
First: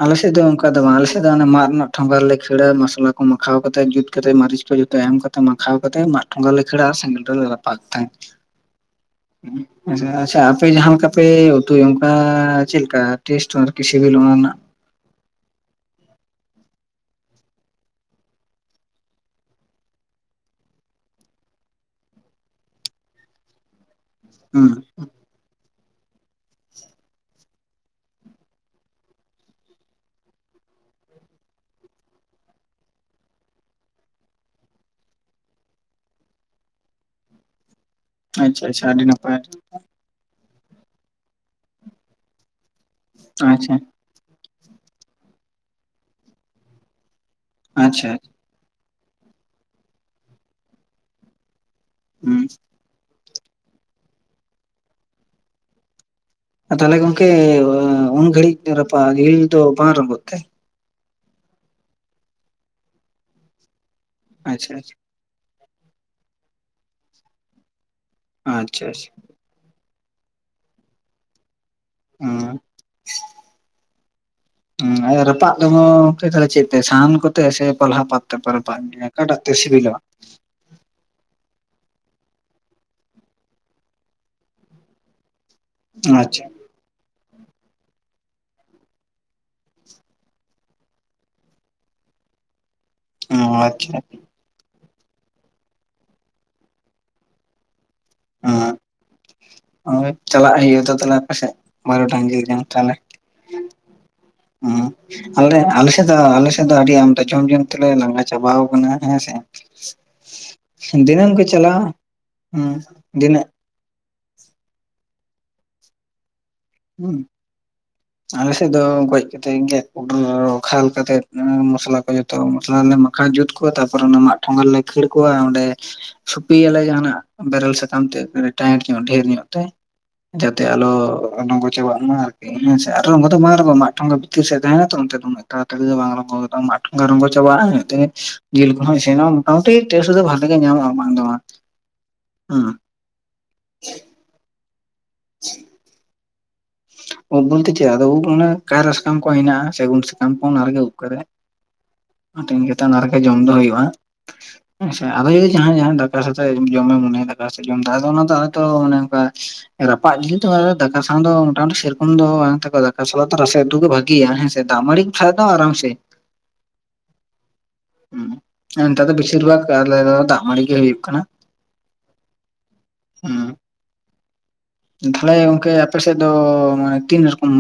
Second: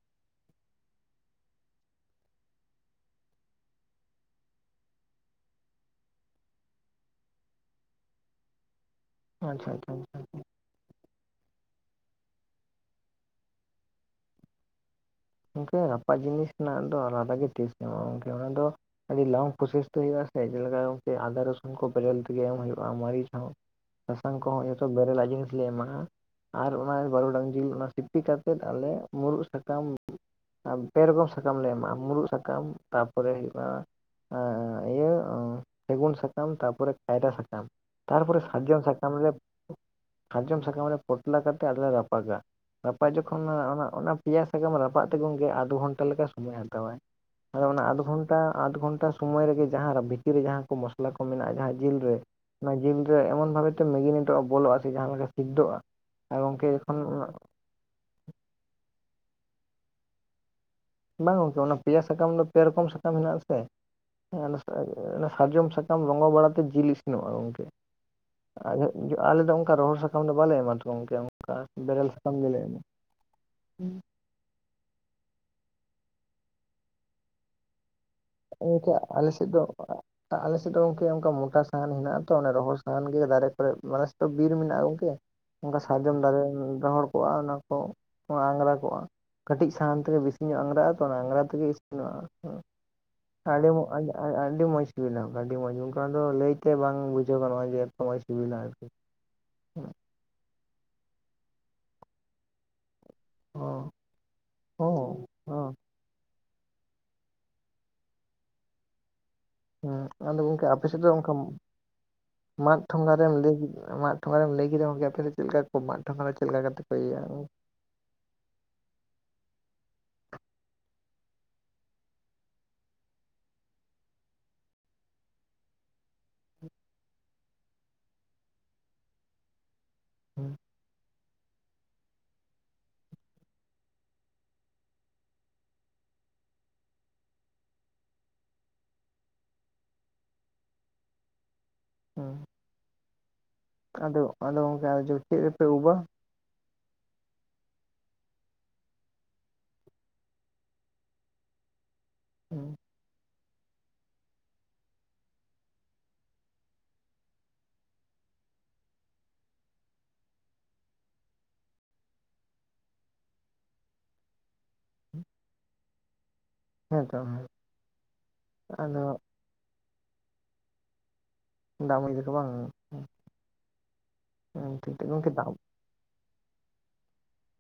ᱟᱞᱮᱥᱮᱫ ᱫᱚ ᱚᱱᱠᱟ ᱫᱚ ᱵᱟᱝ ᱟᱞᱮᱥᱮᱫ ᱫᱚ ᱢᱟᱫ ᱨᱮᱱᱟᱜ ᱴᱷᱚᱸᱜᱟ ᱨᱮᱞᱮ ᱠᱷᱳᱲᱟ ᱢᱚᱥᱞᱟ ᱠᱚ ᱢᱟᱷᱟᱣ ᱠᱟᱛᱮ ᱡᱩᱛ ᱠᱟᱛᱮᱛ ᱢᱤᱪ ᱠᱚ ᱮᱢ ᱠᱟᱛᱮ ᱢᱟᱠᱷᱟᱣ ᱠᱟᱛᱮᱛ ᱢᱟᱫ ᱴᱷᱚᱜᱟ ᱨᱮᱞᱮ ᱠᱷᱳᱲᱟ ᱥᱮᱸᱜᱮᱞ ᱨᱮᱞᱮ ᱨᱟᱯᱟᱜ ᱛᱟᱦᱮᱫ ᱟᱪ ᱟᱪᱪᱷᱟ ᱟᱯᱮ ᱡᱟᱦᱟᱸ ᱞᱮᱠᱟ ᱯᱮ ᱩᱛᱩᱭᱟ ᱚᱱᱠᱟ ᱪᱮᱫ ᱞᱮᱠᱟ ᱴᱮᱥᱴ ᱟᱨᱠᱤ ᱥᱤᱵᱤᱞ ᱚᱱᱟ ᱨᱮᱱᱟᱜ ᱜᱚᱢᱠᱮ ᱨᱟᱯᱟᱜ ᱡᱤᱱᱤᱥ ᱨᱮᱱᱟᱜ ᱫᱚ ᱟᱞᱟᱫᱟ ᱜᱮ ᱴᱮᱥᱴ ᱧᱟᱢᱚᱜᱼᱟ ᱜᱚᱢᱠᱮ ᱚᱱᱟ ᱫᱚ ᱟᱹᱰᱤ ᱞᱚᱝ ᱯᱨᱚᱥᱮᱥ ᱛᱮ ᱦᱳᱭᱳᱼᱟ ᱥᱮ ᱪᱮᱫᱞᱮᱠᱟ ᱜᱚᱢᱠᱮ ᱟᱫᱟ ᱨᱟᱹᱥᱩᱱ ᱠᱚ ᱵᱮᱨᱚᱞ ᱛᱮᱜᱮ ᱮᱢ ᱦᱩᱭᱩᱜᱼᱟ ᱢᱟᱨᱤᱪ ᱦᱚᱸ ᱥᱟᱥᱟᱝ ᱠᱚᱦᱚᱸ ᱦᱩᱸ ᱡᱚᱛᱚ ᱵᱮᱨᱮᱞ ᱡᱤᱱᱤᱥ ᱞᱮ ᱮᱢᱟᱜᱼᱟ ᱟᱨ ᱚᱱᱟ ᱵᱟᱹᱨᱰᱟᱝ ᱡᱤᱞ ᱚᱱᱟ ᱥᱤᱯᱤ ᱠᱟ ᱠᱟᱛᱮ [inaudible] ᱟᱞᱮ ᱢᱩᱨᱩᱫ ᱥᱟᱠᱟᱢ ᱯᱮ ᱨᱚᱠᱚᱢ ᱥᱟᱠᱟᱢ ᱞᱮ ᱮᱢᱟᱜ ᱢᱩᱨᱩᱫ ᱥᱟᱠᱟᱢ ᱛᱟᱨᱯᱚᱨᱮ ᱦᱩᱭᱩᱜᱼᱟ ᱤᱭᱟᱹ ᱥᱮᱜᱩᱱ ᱥᱟᱠᱟᱢ ᱛᱟᱨᱯᱚᱨᱮ ᱠᱟᱭᱨᱟ ᱥᱟᱠᱟᱢ ᱛᱟᱨᱯᱚᱨᱮ ᱟᱪᱪᱷᱟ ᱥᱟᱨᱡᱚᱢ ᱟᱪᱪᱷᱟ ᱟᱹᱰᱤ ᱥᱟᱠᱟᱢ ᱨᱮ ᱱᱟᱯᱟᱭ ᱥᱟᱨᱡᱚᱢ ᱥᱟᱠᱟᱢ ᱨᱮ ᱯᱚᱴᱱᱟ ᱠᱟᱛᱮᱜ ᱟᱞᱮ ᱞᱮ ᱨᱟᱯᱟᱜᱟ ᱨᱟᱯᱟᱜ ᱡᱚᱠᱷᱚᱱ ᱟᱪᱪᱷᱟ ᱚᱱᱟ ᱯᱮᱭᱟ ᱥᱟᱠᱟᱢ ᱨᱟᱯᱟᱜ ᱛᱮ ᱜᱚᱢᱠᱮ ᱟᱫᱷᱚ ᱜᱷᱚᱱᱴᱟ ᱞᱮᱠᱟ ᱥᱚᱢᱚᱭᱮ ᱦᱟᱛᱟᱣᱟᱭ ᱟᱫᱚ ᱚᱱᱟ ᱟᱫᱷᱚ ᱟᱪᱪᱷᱟ ᱜᱷᱚᱱᱴᱟ ᱟᱫᱷᱚ ᱜᱷᱚᱱᱴᱟ ᱥᱚᱢᱚᱭ ᱨᱮᱜᱮ ᱡᱟᱦᱟᱸ ᱵᱷᱤᱛᱤᱨ ᱨᱮ ᱡᱟᱦᱟᱸ ᱠᱚ ᱢᱚᱥᱚᱞᱟ ᱠᱚ ᱢᱮᱱᱟᱜᱼᱟ ᱡᱟᱦᱟᱸ ᱡᱤᱞ ᱨᱮ ᱦᱩᱸ ᱚᱱᱟ ᱡᱤᱞ ᱥᱮ ᱮᱢᱚᱱ ᱵᱷᱟᱵᱮ ᱛᱮ ᱢᱮᱜᱤ ᱢᱤᱫᱴᱟᱝ ᱵᱚᱞᱚᱜᱼᱟ ᱥᱮ ᱡᱟᱦᱟᱸ ᱞᱮᱠᱟ ᱥᱤᱫᱽᱫᱚᱜᱼᱟ ᱟᱨ ᱜᱚᱝᱠᱮ ᱛᱟᱦᱚᱞᱮ ᱡᱚᱠᱷᱚᱱ ᱜᱚᱝᱠᱮ ᱩᱱ ᱜᱷᱟᱹᱲᱤᱡ ᱨᱟᱯᱟᱜ ᱡᱤᱞ ᱫᱚ ᱵᱟᱝ ᱨᱚᱸᱜᱚᱜ ᱛᱮ ᱵᱟᱝ ᱜᱚᱝᱠᱮ ᱚᱱᱟ ᱯᱮᱭᱟ ᱥᱟᱠᱟᱢ ᱫᱚ ᱯᱮ ᱨᱚᱠᱚᱢ ᱥᱟᱠᱟᱢ ᱢᱮᱱᱟᱜ ᱟᱥᱮ ᱟᱪᱪᱷᱟ ᱟᱪᱪᱷᱟ ᱨᱟᱡᱚᱢ ᱨᱚᱝᱜᱚ ᱵᱟᱲᱟᱛᱮ ᱡᱤᱞ ᱤᱥᱤᱱᱚᱜᱼᱟ ᱜᱚᱝᱠᱮ ᱟᱪᱪᱷᱟ ᱟᱪᱪᱷᱟ ᱟᱞᱮ ᱫᱚ ᱚᱱᱠᱟ ᱨᱚᱦᱚᱲ ᱥᱟᱠᱟᱢ [inaudible] ᱵᱟᱞᱮ ᱚᱱᱠᱟ ᱵᱮᱨᱮᱮᱞ ᱦᱩᱸ ᱥᱟᱠᱟᱢ ᱜᱮᱞᱮ ᱮᱢᱼᱟ ᱨᱟᱯᱟᱜ ᱫᱩᱣᱟᱹ ᱜᱚᱢᱠᱮ ᱪᱮᱫ ᱠᱚᱛᱮ ᱥᱟᱦᱟᱱ ᱠᱚᱛᱮ ᱥᱮ ᱯᱟᱞᱦᱟ ᱯᱟᱛ ᱛᱟᱨ ᱯᱚᱨᱮ ᱨᱟᱯᱟᱜ ᱚᱠᱟᱴᱟᱜ ᱛᱮ ᱥᱤᱵᱤᱞᱼᱟ ᱟᱞᱮᱥᱮᱫ ᱫᱚ ᱜᱚᱝᱠᱮ ᱚᱝᱠᱟ ᱢᱳᱴᱟ ᱥᱟᱦᱟᱱ ᱦᱮᱱᱟᱜᱼᱟ ᱛᱚ ᱚᱱᱟ ᱨᱚᱦᱚᱲ ᱥᱟᱦᱟᱱ ᱜᱮ ᱫᱟᱨᱮ ᱠᱚᱨᱮ ᱢᱟᱱᱮ ᱥᱮᱫ ᱫᱚ ᱵᱤᱨ ᱢᱮᱱᱟᱜᱼᱟ ᱜᱚᱝᱠᱮ ᱥᱟᱨᱡᱚᱢ ᱟᱪᱪᱷᱟ ᱫᱟᱨᱮ ᱨᱚᱦᱚᱲ ᱠᱚᱜᱼᱟ ᱚᱱᱟ ᱠᱚ ᱟᱝᱜᱽᱨᱟ ᱠᱚᱜᱼᱟ ᱠᱟᱹᱴᱤᱡ ᱥᱟᱦᱟᱱ ᱛᱮᱜᱮ ᱵᱮᱥᱤ ᱧᱚᱜ ᱟᱝᱜᱽᱨᱟᱜᱼᱟ ᱛᱚ ᱚᱱᱟ ᱟᱝᱜᱽᱨᱟ ᱛᱮᱜᱮ ᱤᱥᱤᱱᱚᱜᱼᱟ ᱚ ᱟᱹᱰᱤ ᱟᱪᱪᱷᱟ ᱟᱹᱰᱤ ᱢᱚᱡᱽ ᱥᱤᱵᱤᱞᱟ ᱟᱹᱰᱤ ᱢᱚᱡᱽ ᱚᱝᱠᱟ ᱫᱚ ᱞᱟᱹᱭᱛᱮ ᱵᱟᱝ ᱵᱩᱡᱷᱟᱹᱣ ᱜᱟᱱᱚᱜᱼᱟ ᱡᱮ ᱮᱛᱚ ᱢᱚᱡᱽ ᱥᱤᱵᱤᱞᱟ ᱟᱨᱠᱤ ᱪᱟᱞᱟᱜ ᱦᱩᱭᱩᱜᱼᱟ ᱛᱚ ᱛᱟᱦᱚᱞᱮ ᱟᱯᱮᱥᱮᱡ ᱵᱟᱨᱩᱰᱟᱝ ᱜᱤᱞ ᱡᱚᱢ ᱛᱟᱦᱚᱞᱮ ᱚ ᱦᱮᱸ ᱚ ᱟᱞᱮ ᱟᱞᱮᱥᱮᱫ ᱫᱚ ᱟᱞᱮᱥᱮᱫ ᱫᱚ ᱟᱹᱰᱤ ᱟᱢᱫᱟ ᱡᱚᱢ ᱡᱚᱢ ᱛᱮᱞᱮ ᱞᱟᱸᱜᱟ ᱪᱟᱵᱟᱣ ᱟᱠᱟᱱᱟ ᱦᱮᱸ ᱥᱮ ᱦᱮᱸ ᱟᱫᱚ ᱜᱚᱝᱠᱮ ᱟᱯᱮᱥᱮᱫ ᱫᱚ ᱚᱱᱠᱟ ᱫᱤᱱᱟᱹᱢ ᱠᱚ ᱪᱟᱞᱟᱜᱼᱟ ᱦᱮᱸ ᱢᱟᱫ ᱴᱷᱚᱸᱜᱟ ᱨᱮᱢ ᱫᱤᱱᱟᱹᱜ ᱞᱟᱹᱭ ᱢᱟᱫ ᱴᱷᱚᱸᱜᱟ ᱨᱮᱢ ᱞᱟᱹᱭ ᱠᱮᱫᱟ ᱜᱚᱝᱠᱮ ᱟᱯᱮ ᱪᱮᱫ ᱞᱮᱠᱟ ᱠᱚ ᱢᱟᱫ ᱴᱷᱚᱸᱜᱟ ᱨᱮ ᱪᱮᱫ ᱞᱮᱠᱟ ᱠᱟᱛᱮ ᱠᱚ ᱦᱩᱱ ᱤᱭᱟᱹᱭᱟ ᱟᱞᱮᱥᱮᱫ ᱫᱚ ᱜᱚᱡ ᱠᱟᱛᱮᱜ ᱜᱮᱫ ᱠᱷᱟᱞ ᱠᱟᱛᱮᱜ ᱢᱚᱥᱚᱞᱟ ᱠᱚ ᱡᱚᱛᱚ ᱢᱚᱥᱚᱞᱟ ᱞᱮ ᱡᱩᱛ ᱠᱚᱣᱟ ᱛᱟᱨᱯᱚᱨᱮ ᱚᱱᱟ ᱢᱟᱫ ᱴᱷᱚᱸᱜᱟ ᱨᱮ ᱞᱮ ᱠᱷᱟᱹᱲ ᱠᱚᱣᱟ ᱚᱸᱰᱮ ᱥᱩᱯᱤᱭᱟᱞᱮ ᱡᱟᱦᱟᱱᱟᱜ ᱵᱮᱨᱮᱞ ᱥᱟᱠᱟᱢ ᱛᱮ ᱴᱟᱭᱤᱴ ᱧᱚᱜ ᱰᱷᱮᱨ ᱧᱚᱜ ᱛᱮ ᱦᱩᱸ ᱡᱟᱛᱮ ᱟᱞᱚ ᱨᱚᱝᱜᱚ ᱪᱟᱵᱟᱜ ᱢᱟ ᱟᱨᱠᱤ ᱤ ᱟᱨ ᱨᱚᱝᱜᱚ ᱫᱚ ᱵᱟᱝ ᱨᱚᱝᱜᱚ ᱢᱟᱫ ᱴᱷᱚᱸᱜᱟ ᱵᱷᱤᱛᱤᱨ ᱥᱮᱫ ᱛᱟᱦᱮᱱᱟ ᱛᱚ ᱚᱱᱛᱮ ᱫᱚᱱᱟᱹᱜ ᱫᱚ ᱵᱟᱝ ᱢᱟᱫ ᱴᱷᱚᱸᱜᱟ ᱨᱚᱝᱜᱚ ᱪᱟᱵᱟᱜᱼᱟ ᱤᱱᱟᱹ ᱠᱟᱛᱮ ᱡᱤᱞ ᱠᱚᱦᱚᱸ ᱤᱥᱤᱱᱚᱜ ᱴᱮᱥᱴ ᱫᱚ ᱵᱟᱜᱤ ᱜᱮ ᱧᱟᱢᱚᱜᱼᱟ ᱵᱟᱝ ᱫᱚ ᱵᱟᱝ ᱦᱮᱸ ᱦᱮᱸ ᱟᱫᱚ ᱟᱫᱚ ᱜᱚᱢᱠᱮ ᱪᱮᱫ ᱨᱮᱯᱮ ᱩᱵᱟ ᱩᱵ ᱵᱚᱞᱛᱮ ᱪᱮᱫ ᱟᱫᱚ ᱩᱵ ᱢᱚᱱᱮ ᱠᱟᱭᱨᱟ ᱥᱟᱠᱟᱢ ᱠᱚ ᱦᱮᱱᱟᱜᱼᱟ ᱥᱟᱹᱜᱩᱱ ᱥᱟᱠᱟᱢ ᱠᱚ ᱚᱱᱟ ᱨᱮᱜᱮ ᱩᱵ ᱠᱟᱨᱮ ᱦᱟᱹᱴᱤᱧ ᱠᱟᱛᱮ ᱚᱱᱟ ᱨᱮᱜᱮ ᱡᱚᱢ ᱫᱚ ᱦᱩᱭᱩᱜᱼᱟ ᱟᱪᱪᱷᱟ ᱟᱫᱚ ᱡᱩᱫᱤ ᱡᱟᱦᱟᱸᱭ ᱫᱟᱠᱟ ᱥᱟᱶᱛᱮ ᱡᱚᱢᱮ ᱢᱚᱱᱮᱭᱟ ᱫᱟᱠᱟ ᱥᱟᱶᱛᱮᱜ ᱡᱚᱢ ᱫᱚ ᱚᱱᱟ ᱫᱚᱛᱚ ᱢᱟᱱᱮ ᱚᱱᱠᱟ ᱨᱟᱯᱟᱜ ᱡᱤᱞ ᱫᱚ ᱫᱟᱠᱟ ᱥᱟᱶ ᱫᱚ ᱟᱨᱟᱢ ᱥᱮᱨᱚᱠᱚᱢ ᱫᱚ ᱵᱟᱝ ᱫᱟᱠᱟ ᱥᱟᱜ ᱨᱟᱥᱮ ᱩᱫᱜ ᱜᱮ ᱵᱷᱟᱜᱮᱭᱟ ᱦᱮᱸᱥᱮ ᱫᱟᱜ ᱢᱟᱹᱲᱤ ᱠᱷᱟᱱ ᱫᱚ ᱟᱨᱟᱢ ᱥᱮ ᱦᱮᱸᱛᱚ ᱦᱮᱸ ᱛᱮ ᱟᱫᱚ ᱫᱚ ᱵᱮᱥᱤᱨ ᱵᱷᱟᱜᱽ ᱟᱞᱮ ᱫᱚ ᱫᱟᱜ ᱢᱟᱹᱰᱤ ᱜᱮ ᱦᱩᱭᱩᱜ ᱠᱟᱱᱟ ᱫᱟᱜ ᱢᱟᱹᱰᱤ ᱠᱚ ᱵᱟᱝ ᱦᱮᱸ ᱴᱷᱤᱠ ᱴᱷᱟᱠ ᱜᱚᱝᱠᱮ ᱛᱟᱦᱚᱞᱮ ᱫᱟᱜ ᱜᱚᱢᱠᱮ ᱟᱯᱮᱥᱮᱫ ᱫᱚ ᱢᱟᱱᱮ ᱛᱤᱱ ᱨᱚᱠᱚᱢ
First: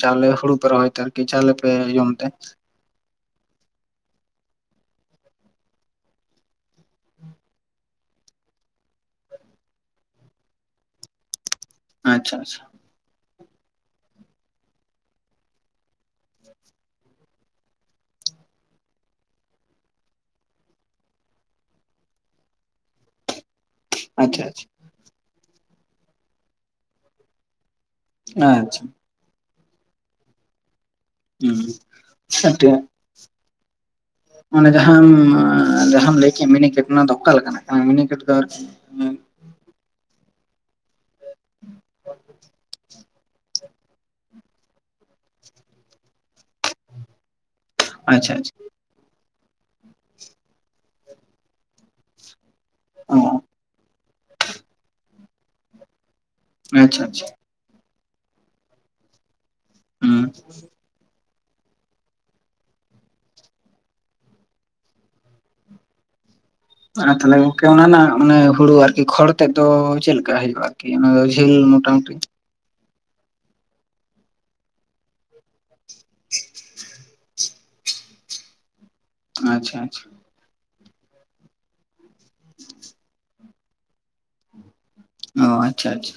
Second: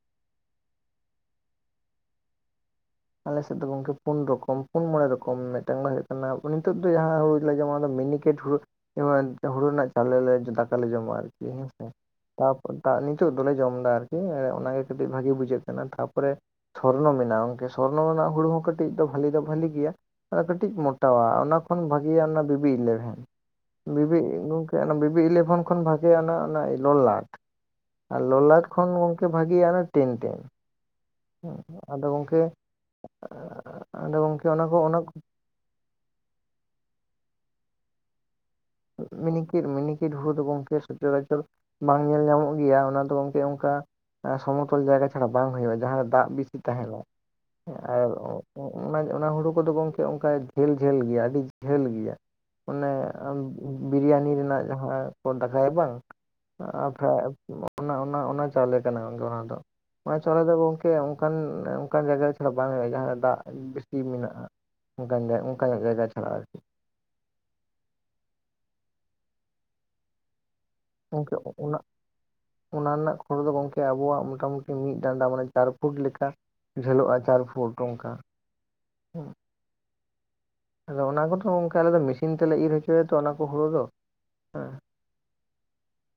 ᱪᱟᱣᱞᱮ ᱦᱩᱲᱩ ᱯᱮ ᱨᱚᱦᱚᱭ ᱛᱮ ᱟᱨᱠᱤ ᱪᱟᱣᱞᱮ ᱯᱮ ᱡᱚᱢ ᱛᱮ ᱟᱞᱮᱥᱮᱫ ᱫᱚ ᱜᱚᱢᱠᱮ ᱯᱩᱱ ᱨᱚᱠᱚᱢ ᱯᱩᱱ ᱢᱚᱬᱮ ᱨᱚᱠᱚᱢ ᱢᱤᱫᱴᱮᱱ ᱫᱚ ᱦᱩᱭᱩᱜ ᱠᱟᱱᱟ ᱱᱤᱛᱳ ᱫᱚ ᱡᱟᱦᱟᱸ ᱦᱩᱲᱩ ᱡᱮ ᱚᱱᱟ ᱫᱚ ᱢᱤᱱᱤ ᱠᱮᱴ ᱦᱩᱲᱩ ᱦᱩᱲᱩ ᱨᱮᱱᱟᱜ ᱪᱟᱣᱞᱮ ᱫᱟᱠᱟ ᱞᱮ ᱡᱚᱢᱟ ᱟᱨᱠᱤ ᱦᱮᱸᱥᱮ ᱟᱪᱪᱷᱟ ᱟᱪᱪᱷᱟ ᱛᱟᱨᱯᱚᱨᱮ ᱱᱤᱛᱚᱜ ᱫᱚᱞᱮ ᱡᱚᱢ ᱮᱫᱟ ᱟᱨᱠᱤ ᱚᱱᱟᱜᱮ ᱠᱟᱹᱴᱤᱡ ᱵᱷᱟᱜᱤ ᱵᱩᱡᱷᱟᱹᱜ ᱠᱟᱱᱟ ᱛᱟᱯᱚᱨᱮ ᱥᱚᱨᱱᱚ ᱢᱮᱱᱟᱜᱼᱟ ᱚᱱᱠᱮ ᱥᱚᱨᱱᱚ ᱨᱮᱱᱟᱜ ᱦᱩᱲᱩ ᱦᱚᱸ ᱠᱟᱹᱴᱤᱡ ᱫᱚ ᱵᱟᱹᱞᱮ ᱫᱚ ᱵᱟᱹᱞᱤ ᱜᱮᱭᱟ ᱠᱟᱹᱴᱤᱡ ᱢᱳᱴᱟᱣᱟ ᱚᱱᱟ ᱠᱷᱚᱱ ᱵᱷᱟᱜᱮᱭᱟ ᱚᱱᱟ ᱵᱤᱵᱤ ᱮᱞᱮᱣᱮᱱ ᱵᱤᱵᱤ ᱟᱪᱪᱷᱟ ᱜᱚᱢᱠᱮ ᱵᱤᱵᱤ ᱤᱞᱮᱵᱷᱮᱱ ᱠᱷᱚᱱ ᱵᱷᱟᱜᱮ ᱚᱱᱟ ᱚᱱᱟ ᱞᱳ ᱞᱟᱴ ᱟᱨ ᱞᱚᱞᱟᱴ ᱟᱪᱪᱷᱟ ᱠᱷᱚᱱ ᱜᱚᱝᱠᱮ ᱵᱷᱟᱹᱜᱮᱤᱭᱟ ᱴᱮᱱ ᱴᱮᱱ ᱟᱫᱚ ᱜᱚᱝᱠᱮ ᱟᱪᱪᱷᱟ ᱟᱫᱚ ᱜᱚᱝᱠᱮ ᱚᱱᱟ ᱚᱱᱮ ᱠᱚ ᱚᱱᱟ ᱡᱟᱦᱟᱸᱢ ᱡᱟᱦᱟᱸᱢ ᱞᱟᱹᱭ ᱠᱮᱫ ᱢᱤᱱᱤ ᱠᱷᱮᱛ ᱚᱱᱟ ᱫᱚ ᱚᱠᱟ ᱞᱮᱠᱟᱱᱟᱜ ᱠᱟᱱᱟ ᱢᱤᱱᱤ ᱠᱷᱮᱛ ᱫᱚ ᱟᱨ ᱠᱤ ᱢᱤᱱᱤᱠᱤᱴ ᱢᱤᱱᱤᱠᱤᱴ ᱦᱩᱲ ᱫᱚ ᱜᱚᱝᱠᱮ ᱥᱚᱪᱚᱨᱟᱪᱚᱨ ᱵᱟᱝ ᱧᱮᱞ ᱧᱟᱢᱚᱜ ᱜᱮᱭᱟ ᱚᱱᱟ ᱫᱚ ᱜᱚᱝᱠᱮ ᱥᱮ ᱚᱱᱠᱟ ᱥᱚᱢᱚᱛᱚᱞ ᱡᱟᱭᱜᱟ ᱪᱷᱟᱲᱟ ᱵᱟᱝ ᱦᱩᱭᱩᱜᱼᱟ ᱡᱟᱦᱟᱸ ᱨᱮ ᱫᱟᱜ ᱵᱮᱥᱤ ᱛᱟᱦᱮᱱᱚᱜ ᱟᱨ ᱟᱪᱪᱷᱟ ᱚᱜ ᱟᱪᱪᱷᱟ ᱚᱜᱼᱼ ᱚᱱᱟ ᱚᱱᱟ ᱦᱩᱲᱩ ᱠᱚᱫᱚ ᱜᱚᱝᱠᱮ ᱚᱱᱠᱟ ᱡᱷᱟᱹᱞ ᱡᱷᱟᱹᱞ ᱜᱮᱭᱟ ᱟᱹᱰᱤ ᱡᱷᱟᱹᱞ ᱜᱮᱭᱟ ᱟᱱᱮ ᱚ ᱵᱤᱨᱤᱭᱟᱱᱤ ᱨᱮᱱᱟᱜ ᱡᱟᱦᱟᱸ ᱠᱚ ᱫᱟᱠᱟᱭᱟ ᱵᱟᱝ ᱟᱪᱪᱷᱟ ᱟᱪᱪᱷᱟ ᱚᱱᱟ ᱚᱱᱟ ᱚᱱᱟ ᱪᱟᱣᱞᱮ ᱠᱟᱱᱟ ᱜᱚᱝᱠᱮ ᱚᱱᱟ ᱫᱚ ᱚᱱᱟ ᱦᱩᱸ ᱪᱟᱣᱞᱮ ᱫᱚ ᱜᱚᱝᱠᱮ ᱚᱱᱠᱟᱱ ᱚᱱᱠᱟᱱ ᱡᱟᱭᱜᱟ ᱪᱷᱟᱲᱟ ᱵᱟᱝ ᱦᱩᱭᱩᱜᱼᱟ ᱡᱟᱦᱟᱸ ᱫᱟᱜ ᱵᱮᱥᱤ ᱢᱮᱱᱟᱜᱼᱟ ᱚᱱᱠᱟᱱ ᱚᱱᱠᱟᱱ ᱡᱟᱭᱜᱟ ᱪᱷᱟᱲᱟᱟᱜᱼᱟ ᱟᱨᱠᱤ ᱟᱨ ᱛᱟᱦᱚᱞᱮ ᱠ ᱚᱱᱟ ᱦᱩᱲᱩ ᱟᱨᱠᱤ ᱠᱷᱚᱲ ᱛᱮᱫ ᱫᱚ ᱪᱮᱫ ᱞᱮᱠᱟ ᱦᱤᱡᱩᱜᱼᱟ ᱜᱚᱢᱠᱮ ᱚᱱᱟ ᱚᱱᱟ ᱨᱮᱱᱟᱜ ᱠᱷᱚᱨᱚ ᱫᱚ ᱜᱚᱝᱠᱮ ᱟᱵᱚᱣᱟᱜ ᱢᱚᱴᱟᱢᱩᱴᱤ ᱢᱤᱫ ᱰᱟᱱᱰᱟ ᱢᱟᱱᱮ ᱪᱟᱨ ᱯᱷᱩᱴ ᱞᱮᱠᱟ ᱡᱷᱮᱞᱚᱜᱼᱟ ᱪᱟᱨ ᱯᱷᱩᱴ ᱚᱱᱠᱟ ᱦᱮᱸ ᱟᱪᱪᱷᱟ ᱟᱪᱷᱟ ᱟᱫᱚ ᱚᱱᱟ ᱠᱚᱫᱚ ᱚᱝᱠᱟ ᱟᱞᱮ ᱫᱚ ᱢᱤᱥᱤᱱ ᱛᱮᱞᱮ ᱤᱨ ᱦᱚᱪᱚᱭᱟ ᱛᱚ ᱚᱱᱟ ᱠᱚ ᱦᱩᱲᱩ ᱫᱚ ᱦᱮᱸ ᱚ ᱟᱪᱪᱷᱟ ᱟᱪᱪᱷᱟ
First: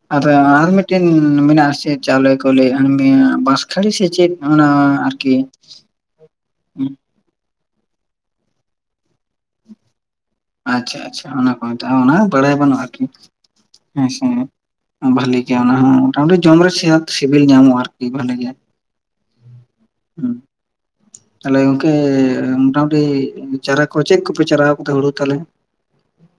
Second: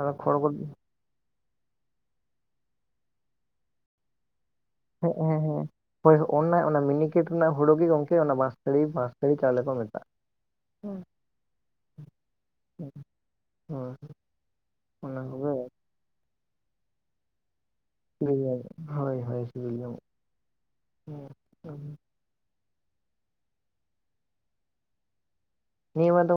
ᱟᱫᱚ ᱟᱨ ᱠᱷᱚᱲ ᱠᱚ ᱟᱨ ᱢᱤᱫ ᱴᱤᱱ ᱢᱮᱱᱟᱜ ᱟᱥᱮ ᱪᱟᱣᱞᱮ ᱠᱚ ᱞᱟᱹᱭᱟ [unintelligible] ᱵᱟᱥ ᱠᱷᱟᱲᱮ ᱥᱮ ᱪᱮᱫ ᱦᱱᱟ [unintelligible] ᱦᱮᱸ ᱦᱮᱸ ᱦᱮᱸ ᱦᱳᱭ ᱚᱱᱟ ᱚᱱᱟ ᱢᱤᱱᱤ ᱠᱷᱮᱛ ᱨᱮᱱᱟᱜ ᱦᱩᱲᱩ ᱜᱮ ᱜᱚᱝᱠᱮ ᱚᱱᱟ ᱵᱟᱥᱛᱲᱤ ᱵᱟᱥᱛᱟᱲᱤ ᱪᱟᱣᱞᱮ ᱠᱚ ᱢᱮᱟᱜᱼᱟ ᱟᱪᱪᱷᱟ ᱟᱪᱪᱷᱟ ᱚᱱᱟ ᱠᱚ ᱢᱮᱛᱟᱜᱼᱟ᱾ ᱚᱱᱟ ᱵᱟᱲᱟᱭ ᱵᱟᱹᱱᱩᱜᱼᱟ ᱟᱨᱠᱤ᱾ ᱦᱳᱭ ᱦᱮᱸᱥᱮ ᱚᱱᱟ ᱵᱷᱟᱞᱤ ᱠᱚᱜᱮ ᱜᱮᱭᱟ ᱚᱱᱟ ᱦᱚᱸ ᱢᱚᱴᱟᱢᱩᱴᱤ ᱡᱚᱢ ᱨᱮ ᱥᱤᱵᱤᱞ ᱧᱟᱢᱚᱜᱼᱟ ᱟᱨᱠᱤ᱾ ᱵᱷᱟᱞᱤ ᱜᱮ [unintelligible] ᱦᱳᱭ ᱦᱳᱭ ᱥᱤᱵᱤᱞ ᱧᱟᱢᱚᱜᱼᱟ ᱦᱩᱸ [inaudible] ᱛᱟᱦᱞᱮ ᱜᱚᱢᱠᱮ ᱢᱚᱴᱟᱢᱩᱴᱤ ᱪᱟᱨᱟ ᱠᱚ ᱪᱮᱫ ᱠᱚᱯᱮ ᱪᱟᱨᱟᱣ ᱟᱠᱟᱫᱟ ᱦᱩᱲᱩ ᱛᱟᱦᱞᱮ ᱱᱤᱭᱟᱹ ᱵᱟᱨ ᱫᱚ